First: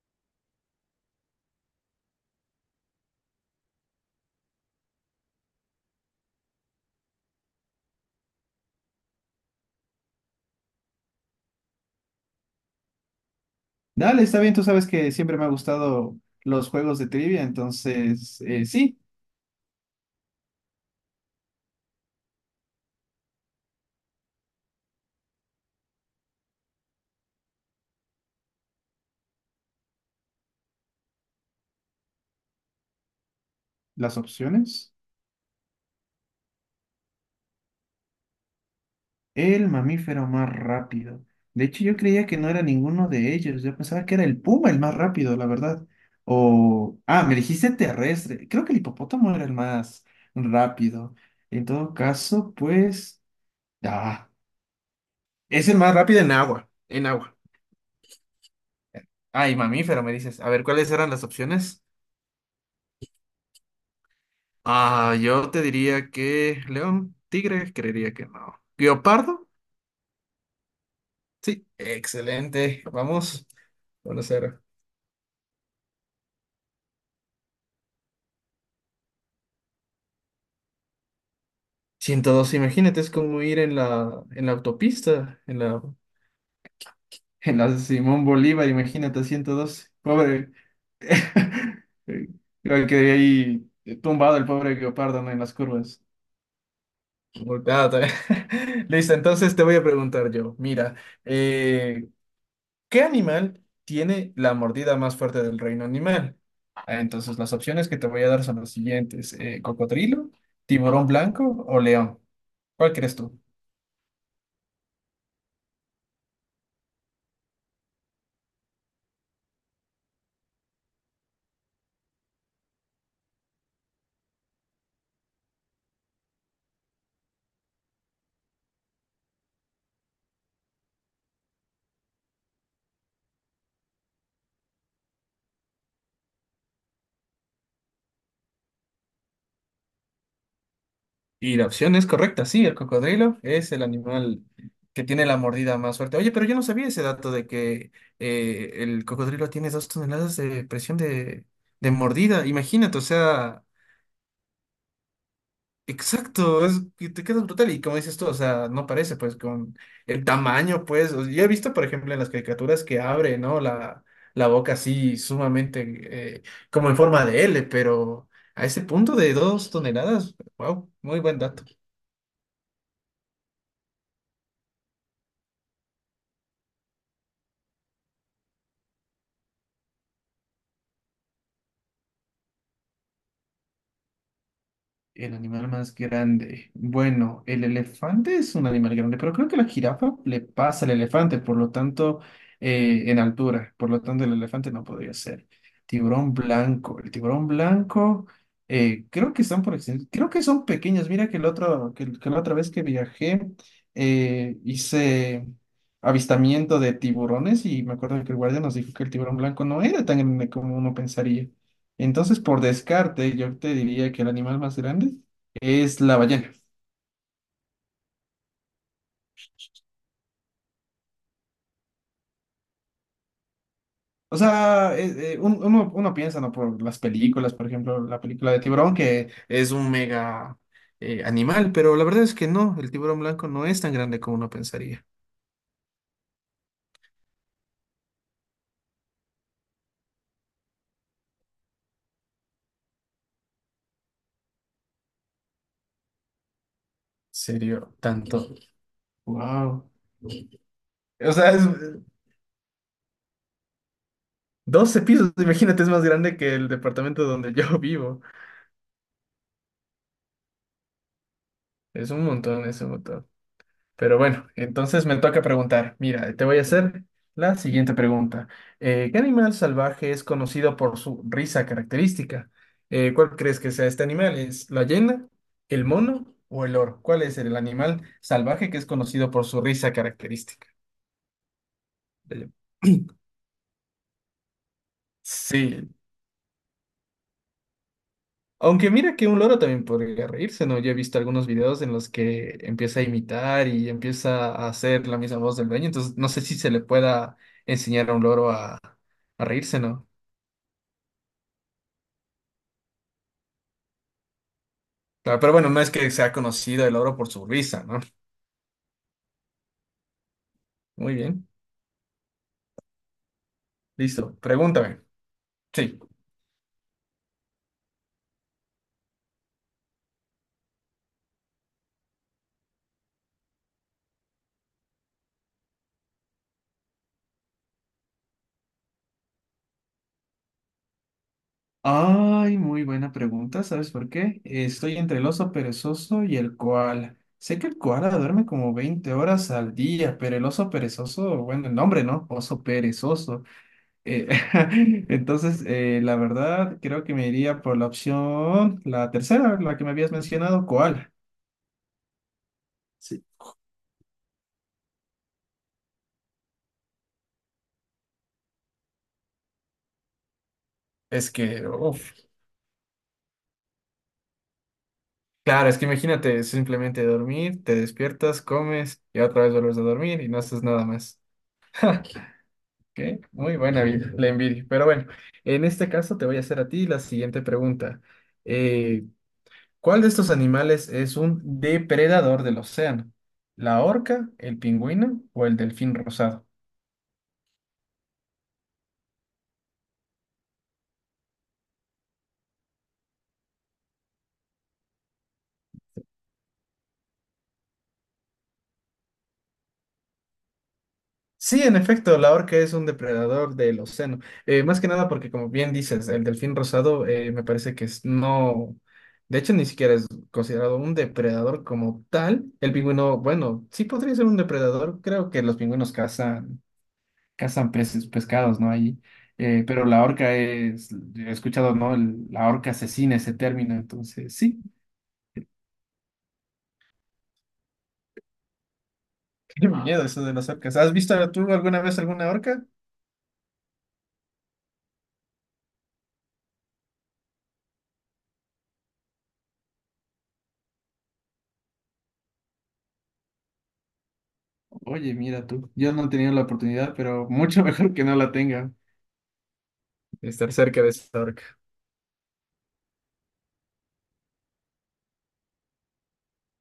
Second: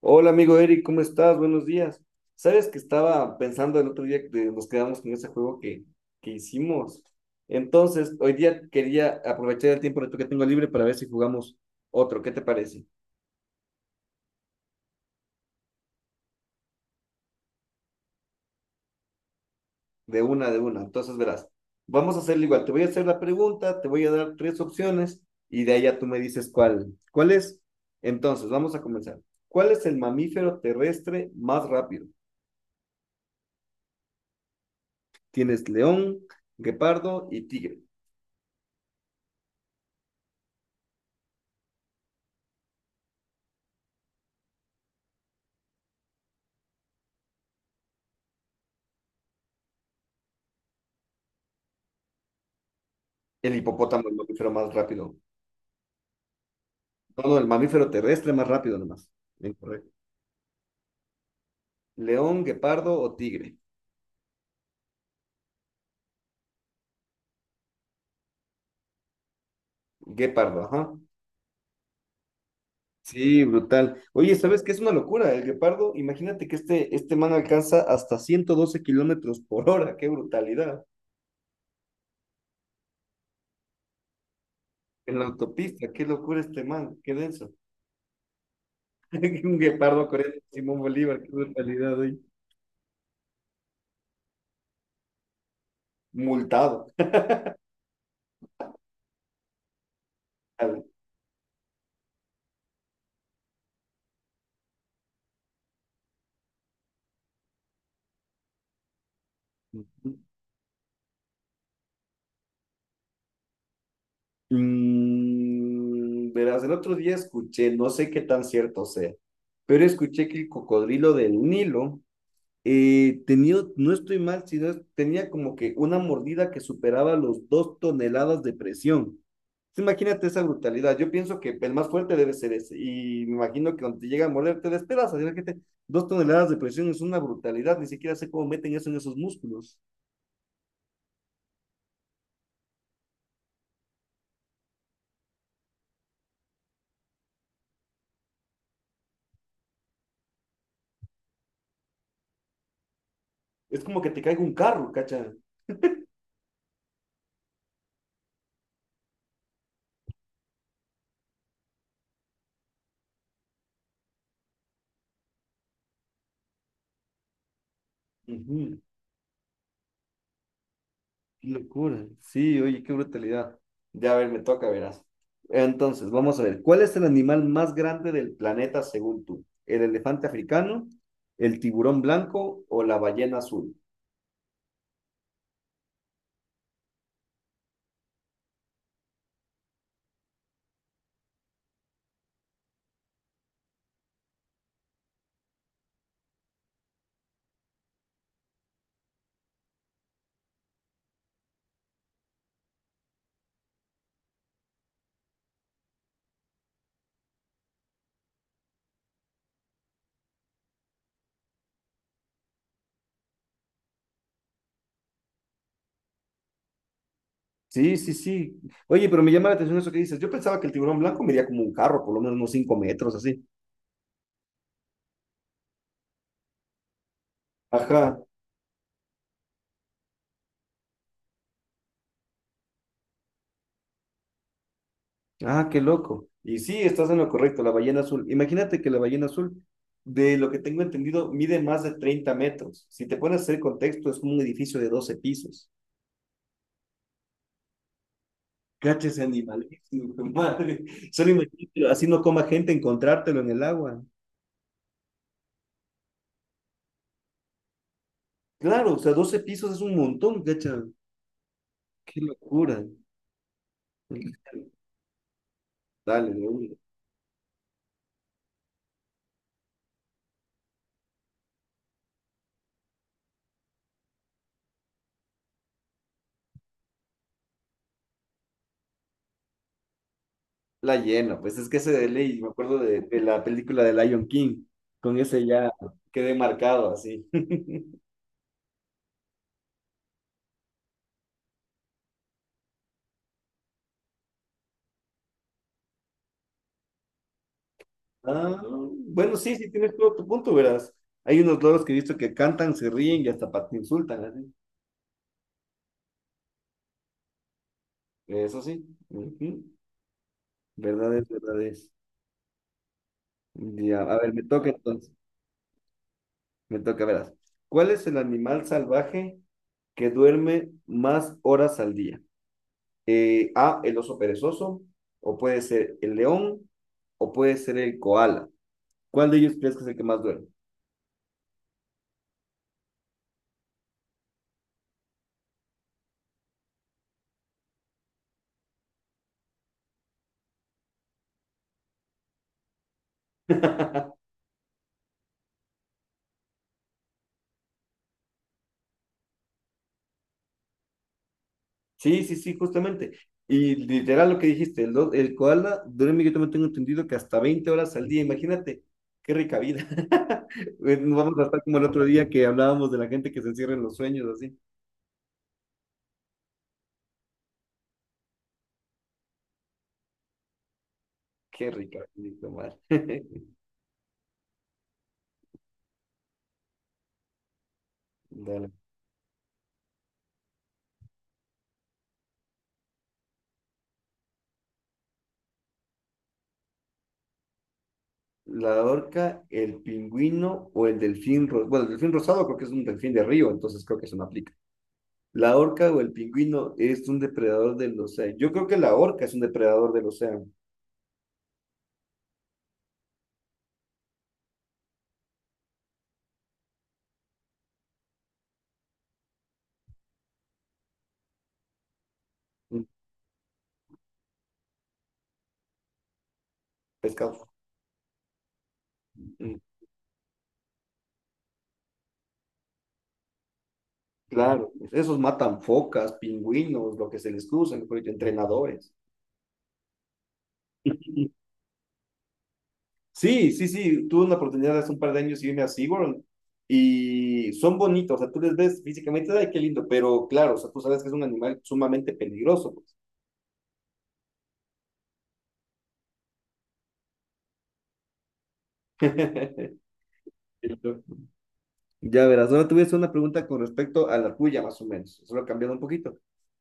Hola amigo Eric, ¿cómo estás? Buenos días. Sabes que estaba pensando el otro día que nos quedamos con ese juego que hicimos. Entonces, hoy día quería aprovechar el tiempo de que tengo libre para ver si jugamos otro. ¿Qué te parece? Dale, está bien, tú sabes que siempre me ha gustado los juegos de trivia, entonces sí, De una, de una. Entonces, verás, vamos a hacerlo igual. Te voy a hacer la pregunta, te voy a dar tres opciones y de ahí ya tú me dices cuál es. Entonces, vamos a comenzar. ¿Cuál es el mamífero terrestre más rápido? las opciones. Tienes león, guepardo y tigre. El mamífero más rápido. De hecho, yo creía que no era ninguno de ellos, yo pensaba que era el puma el más rápido, la verdad. O, ah, me dijiste terrestre, creo que el hipopótamo era el más rápido. En todo caso, pues, El hipopótamo es el ah, mamífero más rápido. es el más rápido en agua, en No, agua. no, el mamífero terrestre más rápido nomás. Ah, y Incorrecto. mamífero, me dices. A ver, ¿cuáles eran las opciones? León, guepardo o tigre. Ah, yo te diría que león, tigre, creería que no. ¿Guiopardo? Guepardo, ajá. Sí, excelente. Sí, Vamos, brutal. Oye, ¿sabes 1-0. qué es una locura? El guepardo, imagínate que este man alcanza hasta 112 kilómetros por hora. ¡Qué brutalidad! 102, imagínate, es como ir en la En la autopista, autopista, qué locura este man, qué denso. en la Simón Bolívar, imagínate, Un 102. guepardo corriendo el Pobre. Simón Bolívar, qué brutalidad hoy. Creo que ahí tumbado el pobre guiopardo, ¿no? En las curvas. Multado. Multado también. Listo, entonces te voy a preguntar yo. Mira, ¿qué animal tiene la mordida más fuerte del reino animal? Ah, entonces, las opciones que te voy a dar son las siguientes: cocodrilo, tiburón blanco o león. ¿Cuál crees tú? Mm, verás, el otro día escuché, no sé qué tan cierto sea, pero escuché que el cocodrilo del Nilo tenía, no estoy mal, tenía como que una mordida que superaba los 2 toneladas de presión. Entonces, imagínate esa brutalidad. Yo pienso que el más fuerte debe ser ese. Y me imagino que cuando te llega a morder te despedazas. Imagínate, 2 toneladas de presión es una brutalidad. Ni siquiera sé cómo meten eso en esos músculos. Y la opción es correcta, sí, el cocodrilo es el animal que tiene la mordida más fuerte. Oye, pero yo no sabía ese dato de que el cocodrilo tiene 2 toneladas de presión de mordida. Imagínate, o sea, Es como que te caiga un carro, cacha. exacto, es que te quedas brutal y como dices tú, o sea, no parece pues con el tamaño, pues, o- yo he visto, por ejemplo, en las caricaturas que abre, ¿no? La boca así sumamente eh, como en forma de L, pero a Ujú. ese punto de 2 toneladas, wow, muy buen Qué dato. locura. Sí, oye, qué brutalidad. Ya, a ver, me toca, verás. Entonces, vamos a ver. ¿Cuál es el animal más grande del planeta según tú? ¿El elefante africano, el tiburón blanco o la ballena azul? El animal más grande. Bueno, el elefante es un animal grande, pero creo que la jirafa le pasa al elefante, por lo tanto, en altura. Por lo tanto, el elefante no podría ser. Tiburón blanco. El tiburón blanco, creo que están por extin- creo que son pequeños. Mira que, que la otra vez que viajé, hice avistamiento de tiburones y me acuerdo que el guardia nos dijo que el tiburón blanco no era tan grande como uno pensaría. Entonces, por descarte, yo te diría que el animal más grande es la ballena. Sí, sí, sí. Oye, pero me llama la atención eso que dices. Yo pensaba que el tiburón blanco medía como un carro, por lo menos unos 5 metros, así. O sea, uno piensa, ¿no? Por las películas, por ejemplo, Ajá. la película de tiburón, que es un mega animal, pero la verdad es que no, el tiburón blanco no es tan grande como uno pensaría. Ah, qué loco. Y sí, estás en lo correcto, la ballena azul. Imagínate que la ballena azul, de lo que tengo entendido, mide más de 30 metros. Si te pones a hacer contexto, es como un edificio de 12 pisos. ¿Serio? Tanto. Cacha ese Wow. animalísimo, madre. Solo O sea, es imagínate, así no coma gente encontrártelo en el agua. 12 pisos, imagínate, es más grande que el departamento donde yo vivo. Claro, o sea, 12 pisos es un montón, cacha. Es Qué un montón, es locura. un montón. Pero bueno, entonces me toca preguntar. Dale, Mira, te de voy a una. hacer la siguiente pregunta. ¿Qué animal salvaje es conocido por su risa característica? ¿Cuál crees que sea este animal? ¿Es la hiena, el mono o el oro? ¿Cuál es el animal salvaje que es conocido por su risa característica? La llena, pues es que ese de ley, me Dale. acuerdo de, de la película de Lion King, con ese ya Sí, quedé marcado así. aunque mira que un loro también podría reírse, ¿no? Yo he visto algunos videos en los que empieza a imitar y empieza a hacer la misma voz del dueño, entonces no sé si se le pueda enseñar a un loro Ah, bueno, a sí, sí, reírse, tienes ¿no? todo tu punto, verás. Hay unos loros que he visto que cantan, se ríen y hasta te insultan, así. Claro, pero bueno, no es que sea conocido el loro por su risa, ¿no? Eso sí. Ujú. Verdad Muy es, bien, verdad es. Ya, a ver, listo, me toca pregúntame. entonces. Sí. Me toca, verás. ¿Cuál es el animal salvaje que duerme más horas al día? A, el oso perezoso, o puede ser el león, o puede ser el koala. ¿Cuál de ellos crees que es el que más duerme? Ay, muy buena pregunta, ¿sabes por qué? Estoy entre el oso perezoso y el koala. Sé que el koala duerme como 20 horas al día, pero el oso perezoso, bueno, el nombre, ¿no? Oso perezoso. Eh, entonces, la verdad, creo que me iría por la opción, la tercera, la que me habías mencionado, ¿cuál? Sí, sí, sí, justamente. Sí. Y literal lo que dijiste, el koala duerme, yo también tengo entendido que hasta 20 horas al día, imagínate, qué rica vida. Nos Es vamos a estar que, como el otro uf, día que hablábamos de la gente que se encierra en los sueños, así. claro, es que imagínate simplemente dormir, te despiertas, comes y otra vez vuelves a dormir y no haces nada más. Qué rica vida, Omar. ¿Qué? Muy buena vida, la envidia. Pero bueno, en este caso te voy a hacer a ti la siguiente pregunta. Dale. Eh, ¿Cuál de estos animales es un depredador del océano? ¿La orca, el pingüino o el delfín rosado? La orca, el pingüino o bueno, el delfín rosado creo que es un delfín de río, entonces creo que eso no aplica. La orca o el pingüino es un depredador del océano. Yo creo que la orca es un depredador del océano, Sí, en efecto, la orca es un depredador del océano. Más que nada porque, como bien dices, el delfín rosado me parece que es no, de hecho ni siquiera es considerado un depredador como tal. El un pingüino, bueno, sí podría ser un depredador. Creo que los pingüinos pescado. cazan peces, pescados, ¿no? Ahí. Mm. Pero la orca es, he escuchado, ¿no? El- la orca asesina ese término, entonces sí. Claro, esos matan focas, pingüinos, lo que se les cruza, mejor dicho, entrenadores. Qué miedo eso de las orcas. ¿Has visto tú alguna vez alguna orca? Sí, sí, sí, tuve una oportunidad hace un par de años y irme a SeaWorld y son bonitos, o sea, tú les ves físicamente, ay, qué lindo, pero claro, o sea, tú sabes que es un animal sumamente peligroso, pues. Oye, mira tú, yo no he tenido la oportunidad, pero mucho mejor que no la tenga. Estar cerca de esa orca. Ya verás, ahora te voy a hacer una pregunta con respecto a la tuya, más o menos, solo cambiando un poquito.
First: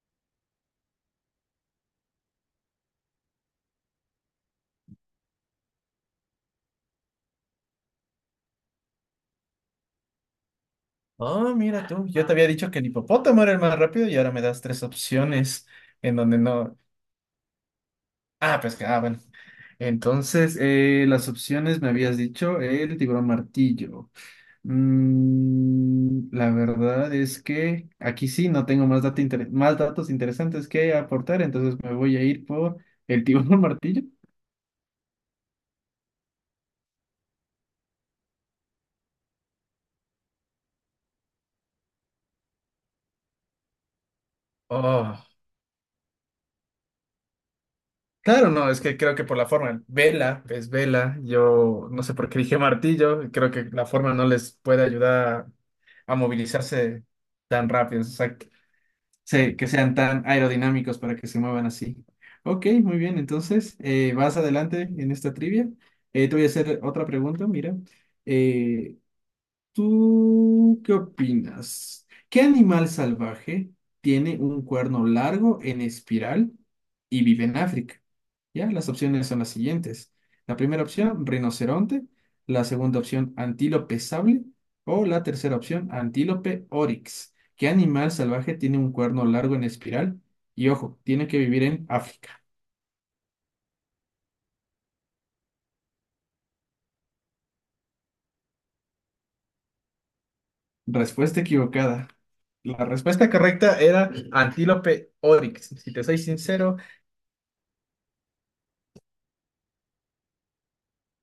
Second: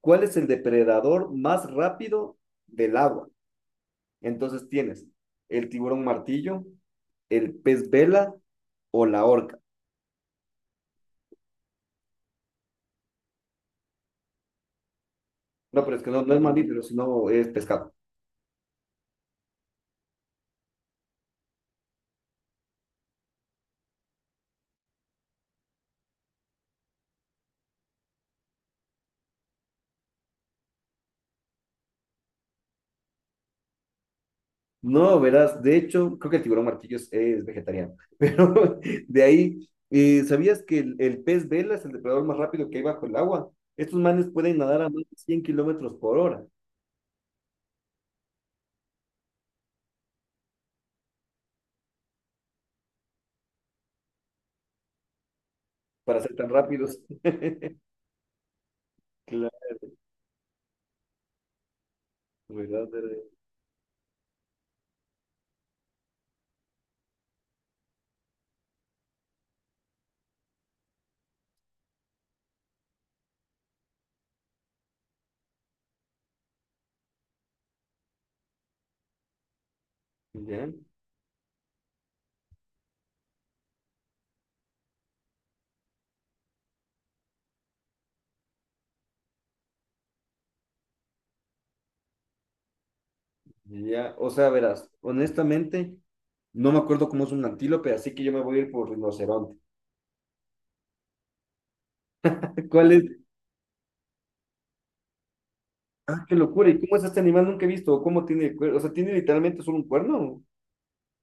¿Cuál es el depredador más rápido del agua? Entonces tienes el tiburón martillo, el pez vela o la orca. Oh, mira tú, yo te había dicho que el hipopótamo era el más rápido y ahora me das tres opciones No, pero es que en no, no donde es no. mamífero, sino es pescado. Ah, pues que, ah, bueno. Entonces, las opciones me habías dicho el tiburón martillo. Mm, la verdad es que aquí sí no tengo más, más datos interesantes que aportar, entonces me voy a ir por el tiburón martillo. No, verás, de hecho, creo que el tiburón martillo es vegetariano, pero de ahí, ¿sabías que el pez vela es el depredador más rápido que hay bajo el agua? Estos manes pueden nadar a más de Oh. 100 kilómetros por hora. Claro, no, es que creo que por la forma, vela, es vela, yo no sé por qué dije martillo, creo que la forma no les puede ayudar a Para ser tan rápidos. movilizarse tan rápido, o sea, que, Claro, se- que sean tan aerodinámicos para que se muevan así. Ok, ¿verdad? muy bien, Veré. entonces vas adelante en esta trivia. Te voy a hacer otra pregunta, mira. eh, ¿Tú qué opinas? ¿Qué animal salvaje tiene un cuerno largo en espiral y vive en África? Ya, las opciones son las siguientes. La Ya, primera opción, rinoceronte. La segunda opción, antílope sable. O la tercera opción, antílope oryx. ¿Qué animal salvaje tiene un cuerno largo en espiral? Y ojo, tiene que vivir en África. ya, o sea, verás, honestamente, no me acuerdo cómo es un antílope, así que yo me voy a ir por rinoceronte. Respuesta equivocada. La ¿Cuál es? respuesta correcta era antílope oryx. Si te soy Ah, qué locura, sincero, ¿y cómo es este animal? Nunca he visto. ¿O cómo tiene el cuerno? O sea, ¿tiene literalmente solo un cuerno?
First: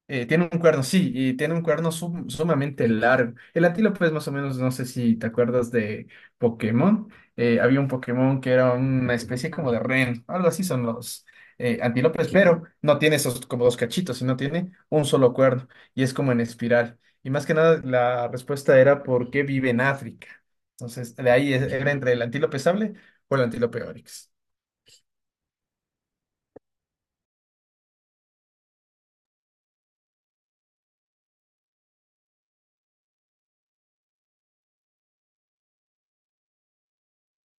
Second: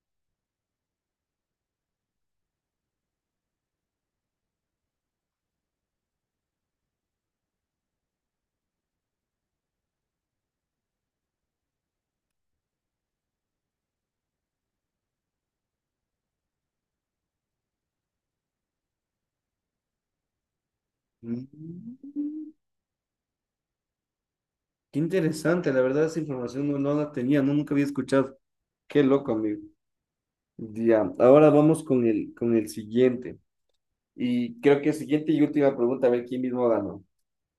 eh, tiene un cuerno, sí, y tiene un cuerno sumamente largo. El antílope es más o menos, no sé si te acuerdas de Pokémon. Había un Pokémon que era una especie como de ren, algo así son los antílopes, pero no tiene esos como dos cachitos, sino tiene un solo cuerno y es como en espiral. Y más que nada, la respuesta era por qué vive en África. Entonces, de ahí era entre Mm. el antílope sable o el antílope oryx. Qué interesante, la verdad, esa información no, no la tenía, no, nunca había escuchado. Qué loco, amigo. Ya, ahora vamos con el siguiente. Y creo que siguiente y última pregunta, a ver quién mismo ganó.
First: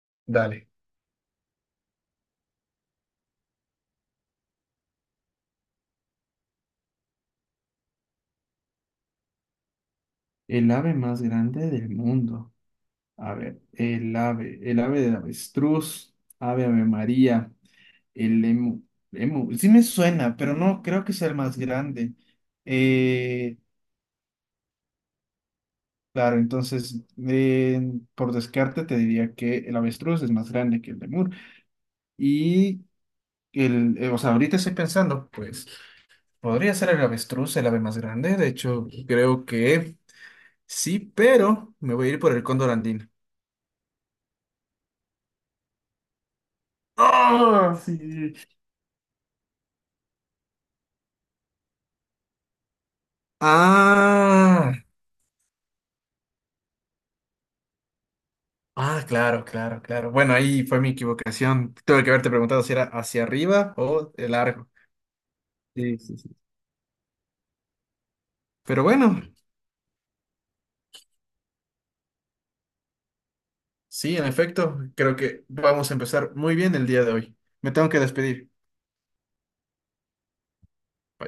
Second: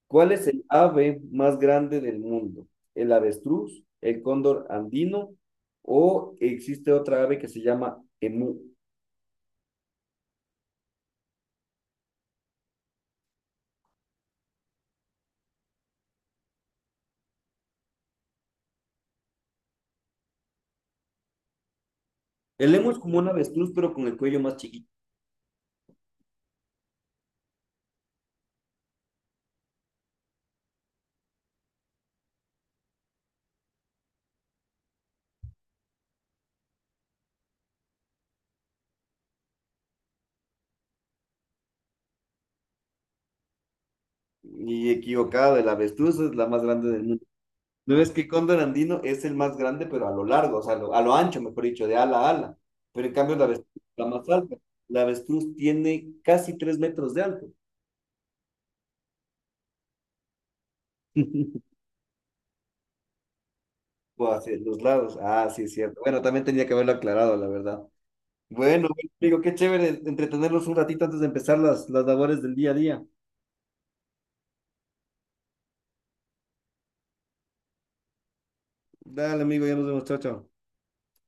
¿Cuál es el Dale. ave más grande del mundo? ¿El avestruz, el cóndor andino o existe otra ave que se llama emú? El ave más grande del mundo. A ver, el ave del avestruz, ave Ave María, el emu, emu, sí me suena, pero no creo que sea el más grande. El emu es como un Eh, avestruz, pero con el cuello más chiquito. claro, entonces, eh, por descarte te diría que el avestruz es más grande que el lemur. Y el, o sea, ahorita estoy pensando, pues, podría ser el avestruz el ave más grande, de hecho, creo que sí, pero me voy a ir por el cóndor andino. Y equivocado, el avestruz es la más grande del mundo. ¡Ah, ¿No ves que el sí! cóndor andino es el más grande, pero a lo largo, o sea, a lo ancho, mejor dicho, de ala a ala? Pero en cambio, la avestruz es la más alta. Ah, La avestruz tiene casi 3 metros de alto. ah, claro, claro, claro. Bueno, ahí fue mi equivocación. Tuve que haberte preguntado si era hacia arriba o O el hacia largo. los lados. Ah, sí, es Sí, cierto. sí, Bueno, sí. también tenía que haberlo aclarado, la verdad. Pero Bueno, bueno, bueno, amigo, qué chévere entretenernos un ratito antes de empezar las labores del día a día. sí, en efecto, creo que vamos a empezar muy bien el día de hoy. Me tengo que despedir. Dale, amigo, ya nos vemos, chao, chao.